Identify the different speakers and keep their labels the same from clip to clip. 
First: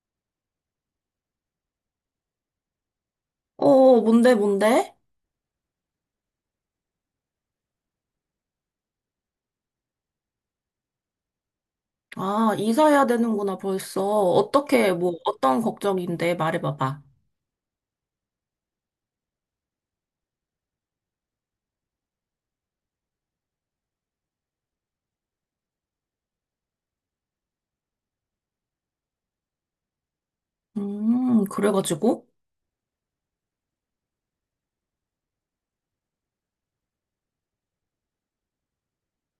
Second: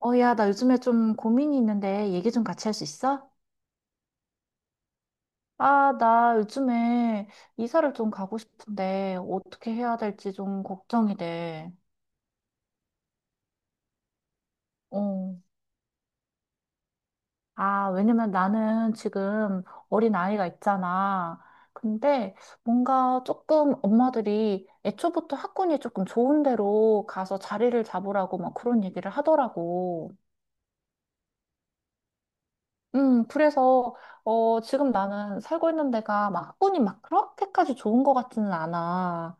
Speaker 1: 어, 야, 나 요즘에 좀 고민이 있는데 얘기 좀 같이 할 수 있어?
Speaker 2: 어, 어, 뭔데, 뭔데?
Speaker 1: 아, 나 요즘에 이사를 좀 가고 싶은데 어떻게 해야 될지 좀 걱정이 돼.
Speaker 2: 아, 이사해야 되는구나, 벌써. 어떻게, 뭐,
Speaker 1: 어.
Speaker 2: 어떤 걱정인데, 말해봐봐.
Speaker 1: 아, 왜냐면 나는 지금 어린 아이가 있잖아. 근데 뭔가 조금 엄마들이 애초부터 학군이 조금 좋은 데로 가서 자리를 잡으라고 막 그런 얘기를 하더라고.
Speaker 2: 그래가지고?
Speaker 1: 그래서 어, 지금 나는 살고 있는 데가 막 학군이 막 그렇게까지 좋은 것 같지는 않아.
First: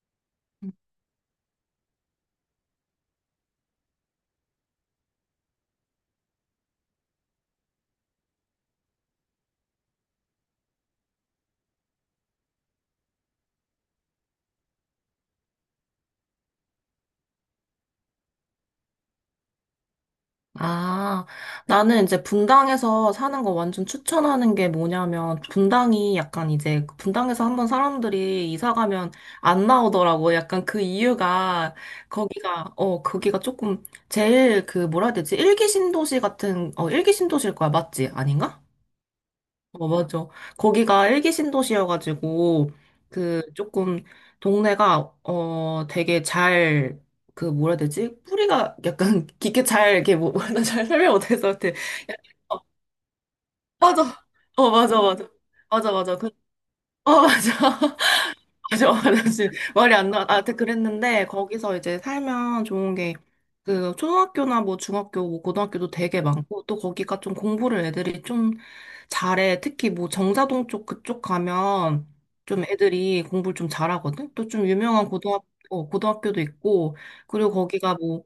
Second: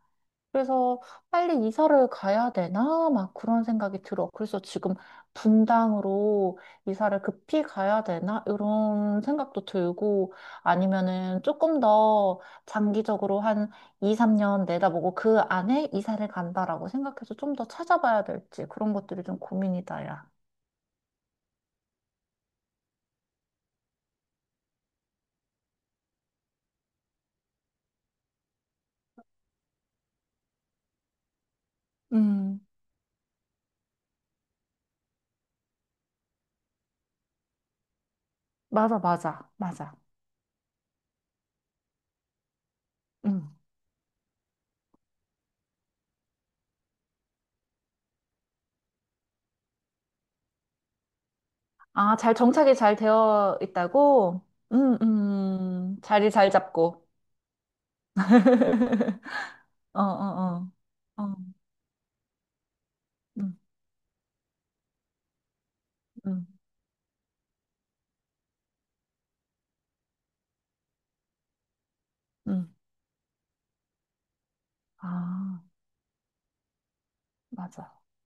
Speaker 1: 그래서 빨리 이사를 가야 되나? 막 그런 생각이 들어. 그래서 지금 분당으로 이사를 급히 가야 되나? 이런 생각도 들고, 아니면은 조금 더 장기적으로 한 2, 3년 내다보고 그 안에 이사를 간다라고 생각해서 좀 더 찾아봐야 될지, 그런 것들이 좀 고민이다, 야.
Speaker 2: 아, 나는 이제 분당에서 사는 거 완전 추천하는 게 뭐냐면, 분당이 약간 이제, 분당에서 한번 사람들이 이사 가면 안 나오더라고. 약간 그 이유가,
Speaker 1: 음,
Speaker 2: 거기가 조금, 제일 그, 뭐라 해야 되지? 일기 신도시 같은, 어, 일기 신도시일 거야, 맞지? 아닌가?
Speaker 1: 맞아, 맞아,
Speaker 2: 어,
Speaker 1: 맞아.
Speaker 2: 맞아. 거기가 일기 신도시여가지고, 그,
Speaker 1: 음.
Speaker 2: 조금, 동네가, 어, 되게 잘, 그, 뭐라 해야 되지? 뿌리가 약간 깊게 잘, 이렇게, 뭐, 나잘 설명 못해서, 이게 약간-
Speaker 1: 아, 잘
Speaker 2: 어,
Speaker 1: 정착이 잘 되어
Speaker 2: 맞아.
Speaker 1: 있다고?
Speaker 2: 어, 맞아, 맞아. 맞아, 맞아. 그,
Speaker 1: 자리 잘 잡고.
Speaker 2: 어, 맞아. 맞아, 맞아. 말이
Speaker 1: 어,
Speaker 2: 안 나. 아,
Speaker 1: 어, 어.
Speaker 2: 그랬는데
Speaker 1: 어,
Speaker 2: 거기서 이제 살면 좋은 게
Speaker 1: 응,
Speaker 2: 그 초등학교나 뭐 중학교, 뭐 고등학교도 되게
Speaker 1: 응,
Speaker 2: 많고 또 거기가 좀 공부를 애들이 좀 잘해. 특히 뭐 정자동 쪽 그쪽 가면 좀
Speaker 1: 응.
Speaker 2: 애들이 공부를 좀 잘하거든. 또 좀 유명한 고등학교
Speaker 1: 아,
Speaker 2: 어, 고등학교도 있고 그리고 거기가
Speaker 1: 맞아.
Speaker 2: 뭐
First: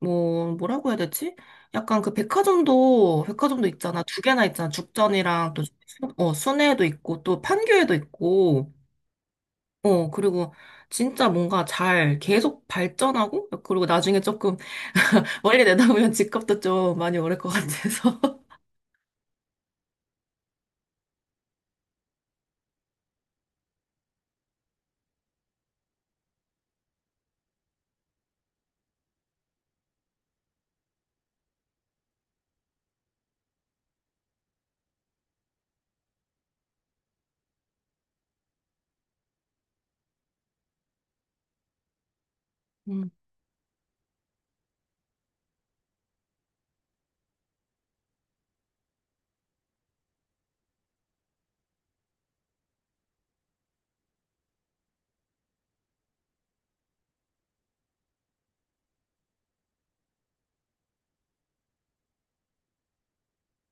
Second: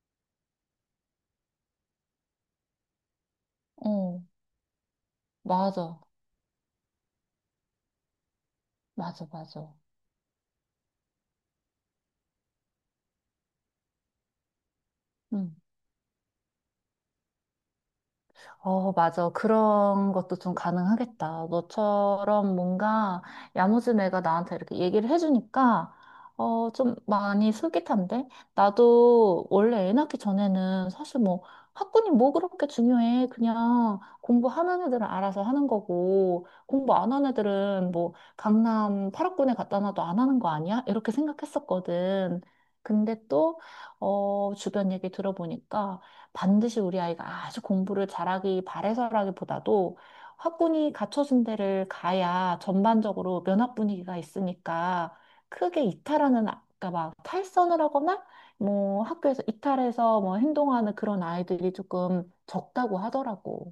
Speaker 2: 뭐 뭐라고 해야 되지? 약간 그 백화점도 있잖아. 두
Speaker 1: 어,
Speaker 2: 개나 있잖아. 죽전이랑 또
Speaker 1: 맞아.
Speaker 2: 어, 순회도 있고 또 판교에도 있고.
Speaker 1: 맞아, 맞아.
Speaker 2: 어, 그리고 진짜 뭔가 잘 계속 발전하고, 그리고 나중에 조금
Speaker 1: 응.
Speaker 2: 멀리 내다보면 집값도 좀 많이 오를 것 같아서.
Speaker 1: 어, 맞아. 그런 것도 좀 가능하겠다. 너처럼 뭔가 야무진 애가 나한테 이렇게 얘기를 해주니까, 어, 좀 많이 솔깃한데? 나도 원래 애 낳기 전에는 사실 뭐 학군이 뭐 그렇게 중요해. 그냥 공부하는 애들은 알아서 하는 거고, 공부 안 하는 애들은 뭐 강남 8학군에 갖다 놔도 안 하는 거 아니야? 이렇게 생각했었거든. 근데 또, 어, 주변 얘기 들어보니까, 반드시 우리 아이가 아주 공부를 잘하기 바래서라기보다도 학군이 갖춰준 데를 가야 전반적으로 면학 분위기가 있으니까 크게 이탈하는, 아까 막 탈선을 하거나 뭐 학교에서 이탈해서 뭐 행동하는 그런 아이들이 조금 적다고 하더라고.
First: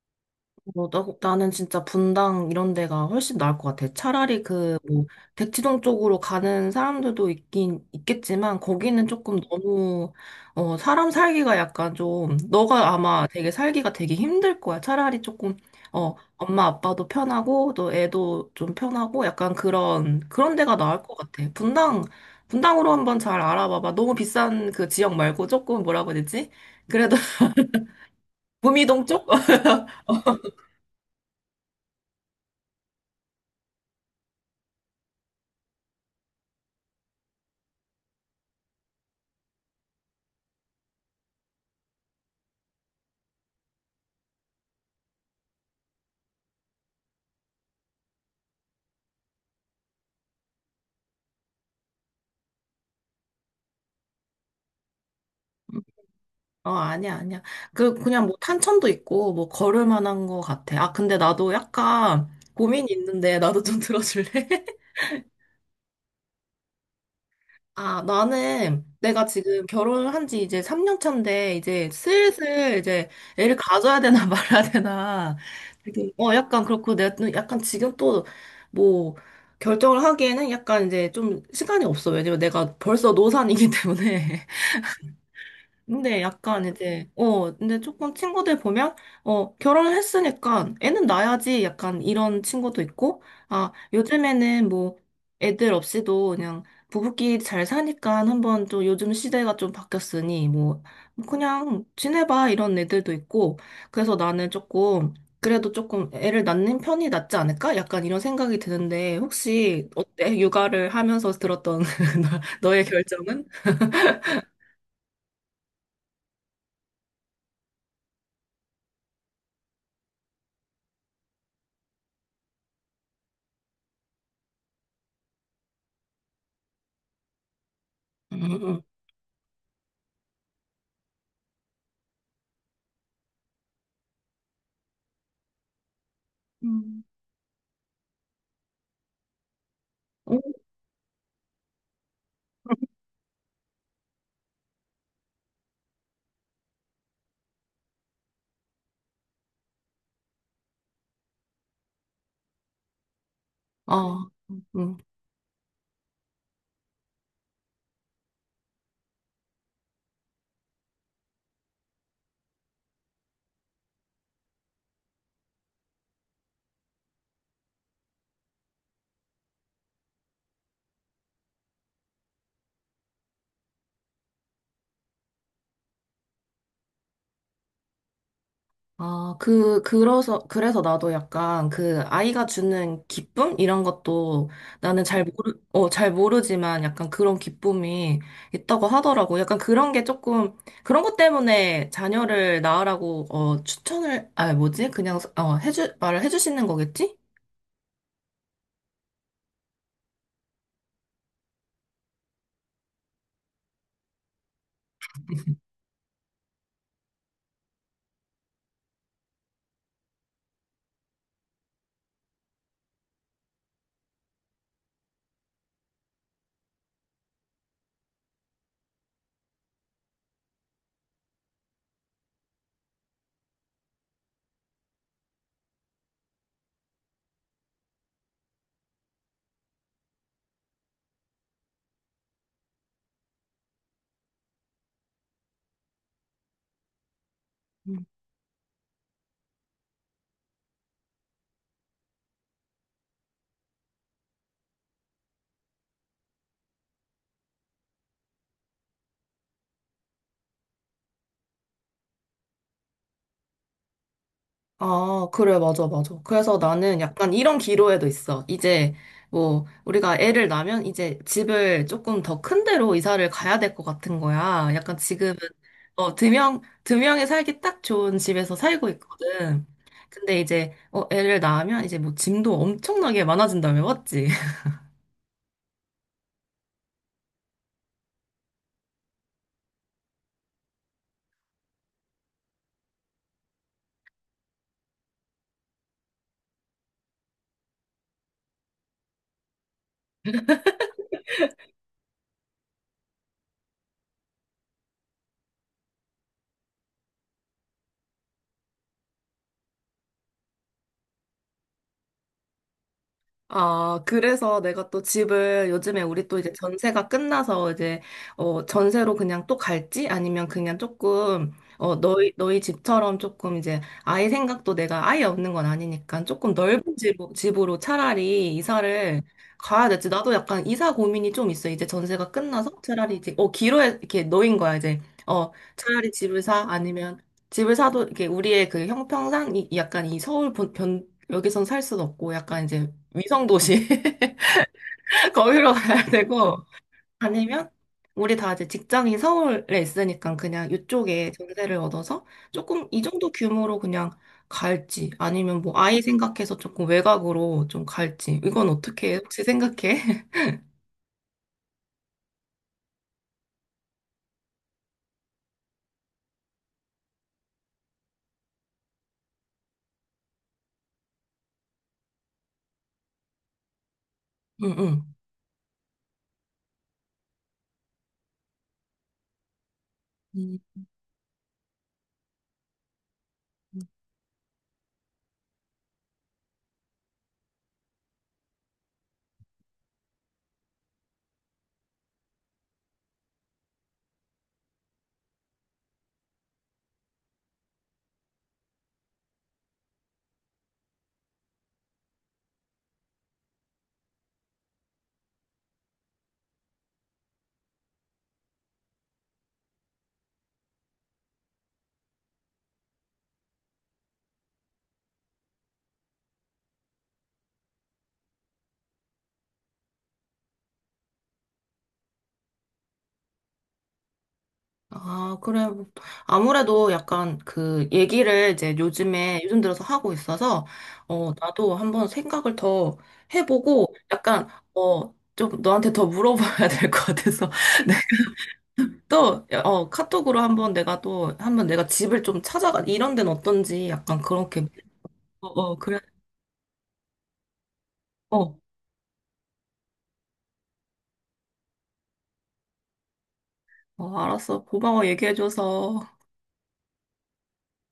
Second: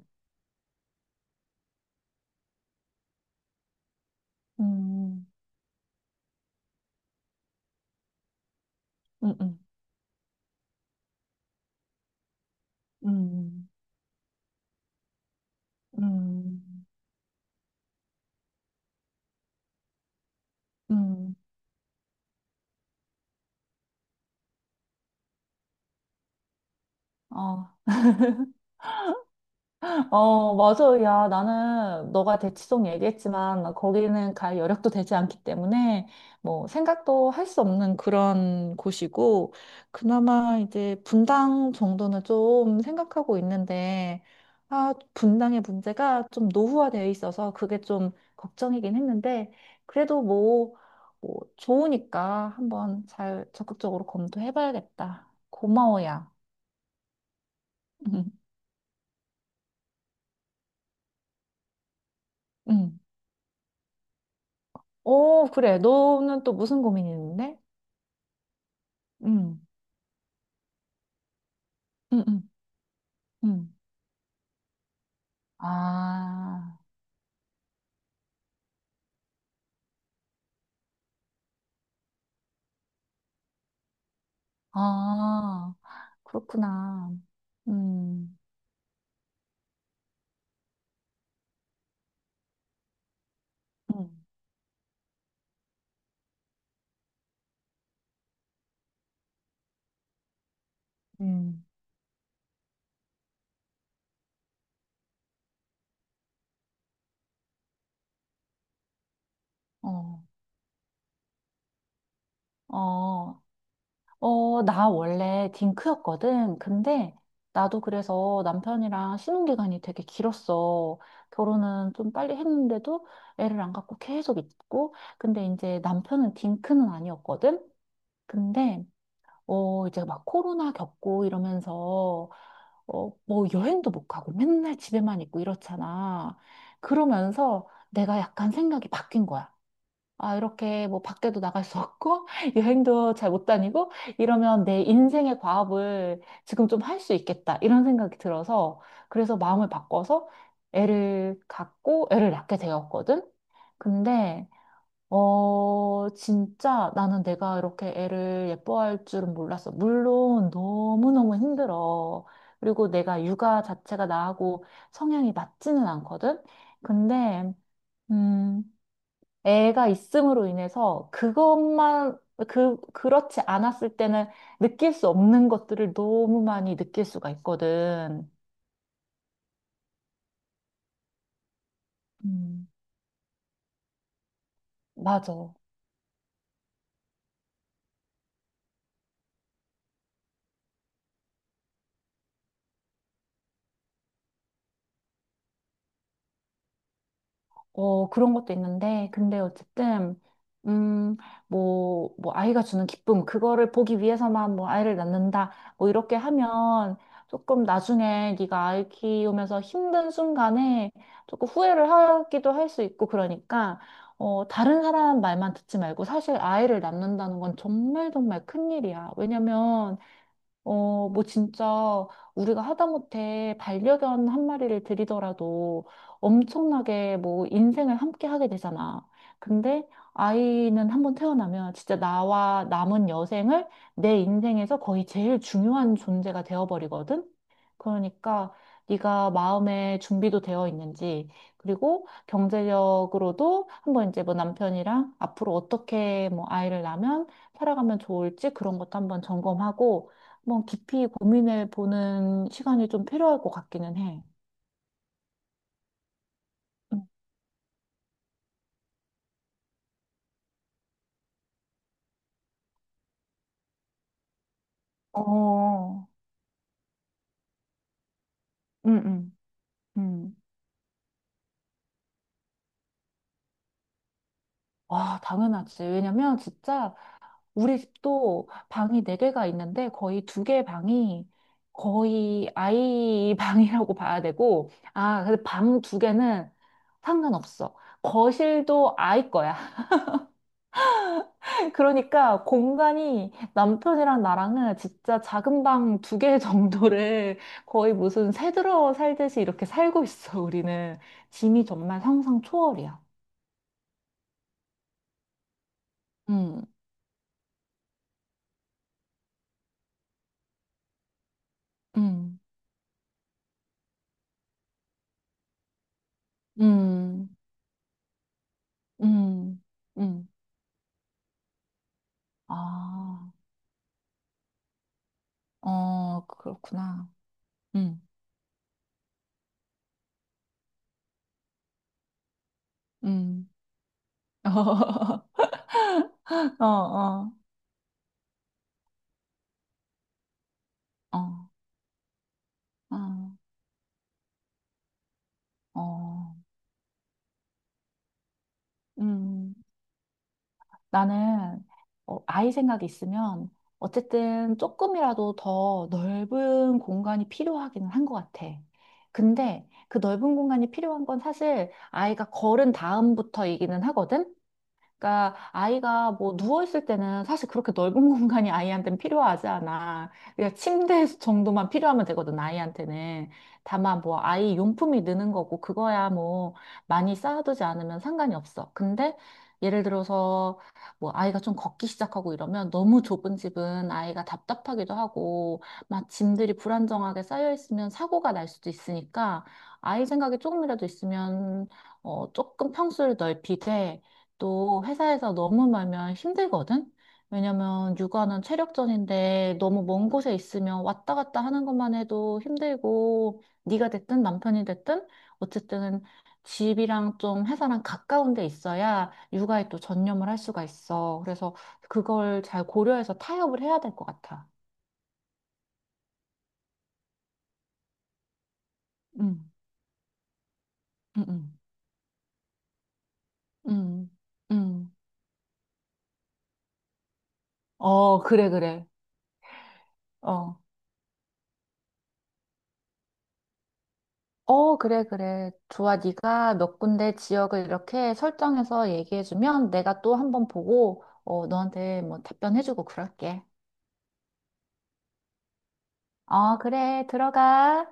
Speaker 2: 뭐, 나는 진짜 분당 이런 데가 훨씬 나을 것 같아. 차라리 그, 뭐,
Speaker 1: 음,
Speaker 2: 대치동 쪽으로 가는 사람들도 있긴, 있겠지만, 거기는
Speaker 1: 음,
Speaker 2: 조금
Speaker 1: 음,
Speaker 2: 너무, 어, 사람 살기가 약간 좀, 너가 아마 되게
Speaker 1: 음,
Speaker 2: 살기가 되게 힘들 거야. 차라리 조금,
Speaker 1: 음,
Speaker 2: 어, 엄마
Speaker 1: 음.
Speaker 2: 아빠도 편하고, 또 애도 좀 편하고, 약간 그런, 그런 데가 나을 것
Speaker 1: 음.
Speaker 2: 같아. 분당으로 한번 잘 알아봐봐. 너무 비싼 그 지역 말고 조금 뭐라고 해야 되지? 그래도
Speaker 1: 어,
Speaker 2: 구미동 쪽?
Speaker 1: 어, 맞아. 야, 나는 너가 대치동 얘기했지만 거기는 갈 여력도 되지 않기 때문에 뭐 생각도 할 수 없는 그런 곳이고, 그나마 이제 분당 정도는 좀 생각하고 있는데, 아, 분당의 문제가 좀 노후화되어 있어서 그게 좀 걱정이긴 했는데, 그래도 뭐, 뭐 좋으니까 한번 잘 적극적으로 검토해봐야겠다. 고마워, 야.
Speaker 2: 어, 아니야, 아니야. 그냥 뭐 탄천도 있고, 뭐 걸을 만한 거 같아. 아, 근데 나도 약간 고민이
Speaker 1: 응.
Speaker 2: 있는데, 나도 좀 들어줄래?
Speaker 1: 오, 그래. 너는 또 무슨 고민이 있는데?
Speaker 2: 아, 나는 내가
Speaker 1: 응,
Speaker 2: 지금 결혼한 지 이제 3년 차인데, 이제
Speaker 1: 응, 응,
Speaker 2: 슬슬 이제 애를
Speaker 1: 응.
Speaker 2: 가져야 되나 말아야 되나. 되게, 어, 약간
Speaker 1: 아,
Speaker 2: 그렇고, 내가 또 약간 지금 또 뭐, 결정을 하기에는 약간 이제 좀 시간이 없어. 왜냐면 내가 벌써 노산이기 때문에.
Speaker 1: 아,
Speaker 2: 근데 약간 이제,
Speaker 1: 그렇구나.
Speaker 2: 어, 근데 조금
Speaker 1: 음,
Speaker 2: 친구들 보면, 어, 결혼했으니까 애는 낳아야지 약간 이런 친구도 있고, 아,
Speaker 1: 음,
Speaker 2: 요즘에는 뭐 애들 없이도 그냥 부부끼리 잘 사니까 한번 또 요즘 시대가 좀 바뀌었으니, 뭐,
Speaker 1: 음,
Speaker 2: 그냥 지내봐 이런 애들도 있고, 그래서 나는 조금, 그래도 조금 애를 낳는 편이 낫지 않을까? 약간 이런 생각이 드는데, 혹시
Speaker 1: 어,
Speaker 2: 어때? 육아를 하면서 들었던 너의
Speaker 1: 어,
Speaker 2: 결정은?
Speaker 1: 어, 나 원래 딩크였거든. 근데 나도 그래서 남편이랑 신혼기간이 되게 길었어. 결혼은 좀 빨리 했는데도 애를 안 갖고 계속 있고. 근데 이제 남편은 딩크는 아니었거든.
Speaker 2: 음.
Speaker 1: 근데 어, 이제 막 코로나 겪고 이러면서, 어, 뭐 여행도 못 가고 맨날 집에만 있고 이렇잖아.
Speaker 2: 음.
Speaker 1: 그러면서 내가 약간 생각이 바뀐 거야. 아, 이렇게 뭐 밖에도 나갈 수 없고, 여행도 잘 못 다니고, 이러면 내 인생의 과업을 지금 좀 할 수 있겠다, 이런 생각이 들어서, 그래서 마음을 바꿔서 애를 갖고 애를 낳게 되었거든.
Speaker 2: 어,
Speaker 1: 근데
Speaker 2: 음.
Speaker 1: 어, 진짜 나는 내가 이렇게 애를 예뻐할 줄은 몰랐어. 물론 너무너무 힘들어. 그리고 내가 육아 자체가 나하고 성향이 맞지는 않거든? 근데, 음, 애가 있음으로 인해서 그것만, 그, 그렇지 않았을 때는 느낄 수 없는 것들을 너무 많이 느낄 수가 있거든.
Speaker 2: 아, 그래서 나도 약간 그 아이가
Speaker 1: 음,
Speaker 2: 주는 기쁨? 이런 것도 나는 잘
Speaker 1: 맞아.
Speaker 2: 모르, 어, 잘 모르지만 약간 그런 기쁨이 있다고 하더라고. 약간 그런 게 조금, 그런 것 때문에 자녀를 낳으라고, 어, 추천을, 아, 뭐지? 그냥, 어, 해주, 말을 해주시는 거겠지?
Speaker 1: 어, 그런 것도 있는데, 근데 어쨌든, 음, 뭐, 뭐, 아이가 주는 기쁨, 그거를 보기 위해서만 뭐, 아이를 낳는다, 뭐, 이렇게 하면 조금 나중에 네가 아이 키우면서 힘든 순간에 조금 후회를 하기도 할 수 있고, 그러니까, 어, 다른 사람 말만 듣지 말고, 사실 아이를 낳는다는 건 정말 정말 큰일이야. 왜냐면, 어, 뭐 진짜 우리가 하다못해 반려견 한 마리를 들이더라도 엄청나게 뭐 인생을 함께 하게 되잖아. 근데 아이는 한번 태어나면 진짜 나와 남은 여생을, 내 인생에서 거의 제일 중요한 존재가 되어버리거든. 그러니까 네가 마음의 준비도 되어 있는지, 그리고 경제력으로도 한번 이제 뭐 남편이랑 앞으로 어떻게 뭐 아이를 낳으면 살아가면 좋을지, 그런 것도 한번 점검하고 한번 깊이 고민해 보는 시간이 좀 필요할 것 같기는 해.
Speaker 2: 아, 그래, 맞아, 맞아. 그래서 나는
Speaker 1: 음.
Speaker 2: 약간 이런 기로에도 있어. 이제, 뭐, 우리가 애를 낳으면 이제 집을 조금 더 큰 데로 이사를 가야 될 것 같은 거야. 약간 지금은,
Speaker 1: 어,
Speaker 2: 어, 두 명이 살기 딱 좋은 집에서 살고
Speaker 1: 응응응.
Speaker 2: 있거든. 근데 이제, 어, 애를 낳으면 이제 뭐 짐도 엄청나게 많아진다며, 맞지?
Speaker 1: 와, 당연하지. 왜냐면 진짜 우리 집도 방이 네개가 있는데 거의 두 개 방이 거의 아이 방이라고 봐야 되고, 아, 근데 방 두개는 상관없어. 거실도 아이 거야. 그러니까 공간이 남편이랑 나랑은 진짜 작은 방 두 개 정도를 거의 무슨 새 들어 살듯이 이렇게 살고 있어, 우리는. 짐이 정말 상상 초월이야.
Speaker 2: 아, 그래서 내가 또 집을 요즘에 우리 또 이제
Speaker 1: 음,
Speaker 2: 전세가 끝나서 이제 어 전세로 그냥 또 갈지 아니면 그냥 조금 어 너희
Speaker 1: 음,
Speaker 2: 너희 집처럼 조금 이제 아예 생각도 내가 아예 없는 건 아니니까 조금 넓은 집
Speaker 1: 음,
Speaker 2: 집으로 차라리 이사를
Speaker 1: 음,
Speaker 2: 가야 될지
Speaker 1: 음.
Speaker 2: 나도 약간 이사 고민이 좀 있어. 이제 전세가 끝나서 차라리
Speaker 1: 아,
Speaker 2: 이제 어 기로에 이렇게 놓인 거야 이제 어 차라리
Speaker 1: 어,
Speaker 2: 집을 사
Speaker 1: 그렇구나.
Speaker 2: 아니면 집을
Speaker 1: 음,
Speaker 2: 사도 이렇게 우리의 그 형평상 이 약간 이 서울 변 여기선 살수 없고 약간 이제 위성
Speaker 1: 음.
Speaker 2: 도시 거기로 가야 되고
Speaker 1: 어, 어,
Speaker 2: 아니면 우리 다 이제 직장이 서울에 있으니까 그냥
Speaker 1: 어,
Speaker 2: 이쪽에 전세를 얻어서 조금
Speaker 1: 어,
Speaker 2: 이 정도 규모로 그냥 갈지 아니면 뭐 아이
Speaker 1: 어,
Speaker 2: 생각해서 조금 외곽으로 좀 갈지 이건 어떻게 해? 혹시
Speaker 1: 음.
Speaker 2: 생각해?
Speaker 1: 나는 어, 아이 생각이 있으면 어쨌든 조금이라도 더 넓은 공간이 필요하기는 한 것 같아. 근데 그 넓은 공간이 필요한 건 사실 아이가 걸은 다음부터이기는 하거든?
Speaker 2: 응응.
Speaker 1: 그러니까 아이가 뭐 누워 있을 때는 사실 그렇게 넓은 공간이 아이한테는 필요하지 않아. 그냥 침대 정도만 필요하면 되거든, 아이한테는. 다만 뭐 아이 용품이 느는 거고, 그거야 뭐 많이 쌓아두지 않으면 상관이 없어. 근데 예를 들어서 뭐 아이가 좀 걷기 시작하고 이러면 너무 좁은 집은 아이가 답답하기도 하고 막 짐들이 불안정하게 쌓여 있으면 사고가 날 수도 있으니까, 아이 생각이 조금이라도 있으면 어 조금 평수를 넓히되 또 회사에서 너무 멀면 힘들거든? 왜냐면 육아는 체력전인데 너무 먼 곳에 있으면 왔다 갔다 하는 것만 해도 힘들고, 네가 됐든 남편이 됐든 어쨌든 집이랑 좀 회사랑 가까운 데 있어야 육아에 또 전념을 할 수가 있어. 그래서 그걸 잘 고려해서 타협을 해야 될 것 같아.
Speaker 2: 아, 그래. 아무래도 약간 그 얘기를 이제 요즘에,
Speaker 1: 응,
Speaker 2: 요즘 들어서 하고 있어서,
Speaker 1: 응,
Speaker 2: 어,
Speaker 1: 응,
Speaker 2: 나도 한번 생각을 더 해보고,
Speaker 1: 응,
Speaker 2: 약간,
Speaker 1: 응.
Speaker 2: 어, 좀 너한테 더 물어봐야 될 것 같아서. 네.
Speaker 1: 어, 그래, 그래.
Speaker 2: 또, 어, 카톡으로
Speaker 1: 어.
Speaker 2: 한번 내가 또, 한번 내가 집을 좀 찾아가, 이런 데는 어떤지 약간 그렇게,
Speaker 1: 어, 그래,
Speaker 2: 어,
Speaker 1: 그래.
Speaker 2: 어,
Speaker 1: 좋아.
Speaker 2: 그래.
Speaker 1: 네가 몇 군데 지역을 이렇게
Speaker 2: 어,
Speaker 1: 설정해서 얘기해주면 내가 또 한번 보고, 어, 너한테 뭐 답변해주고 그럴게.
Speaker 2: 어, 알았어. 고마워, 얘기해줘서.
Speaker 1: 어, 그래. 들어가.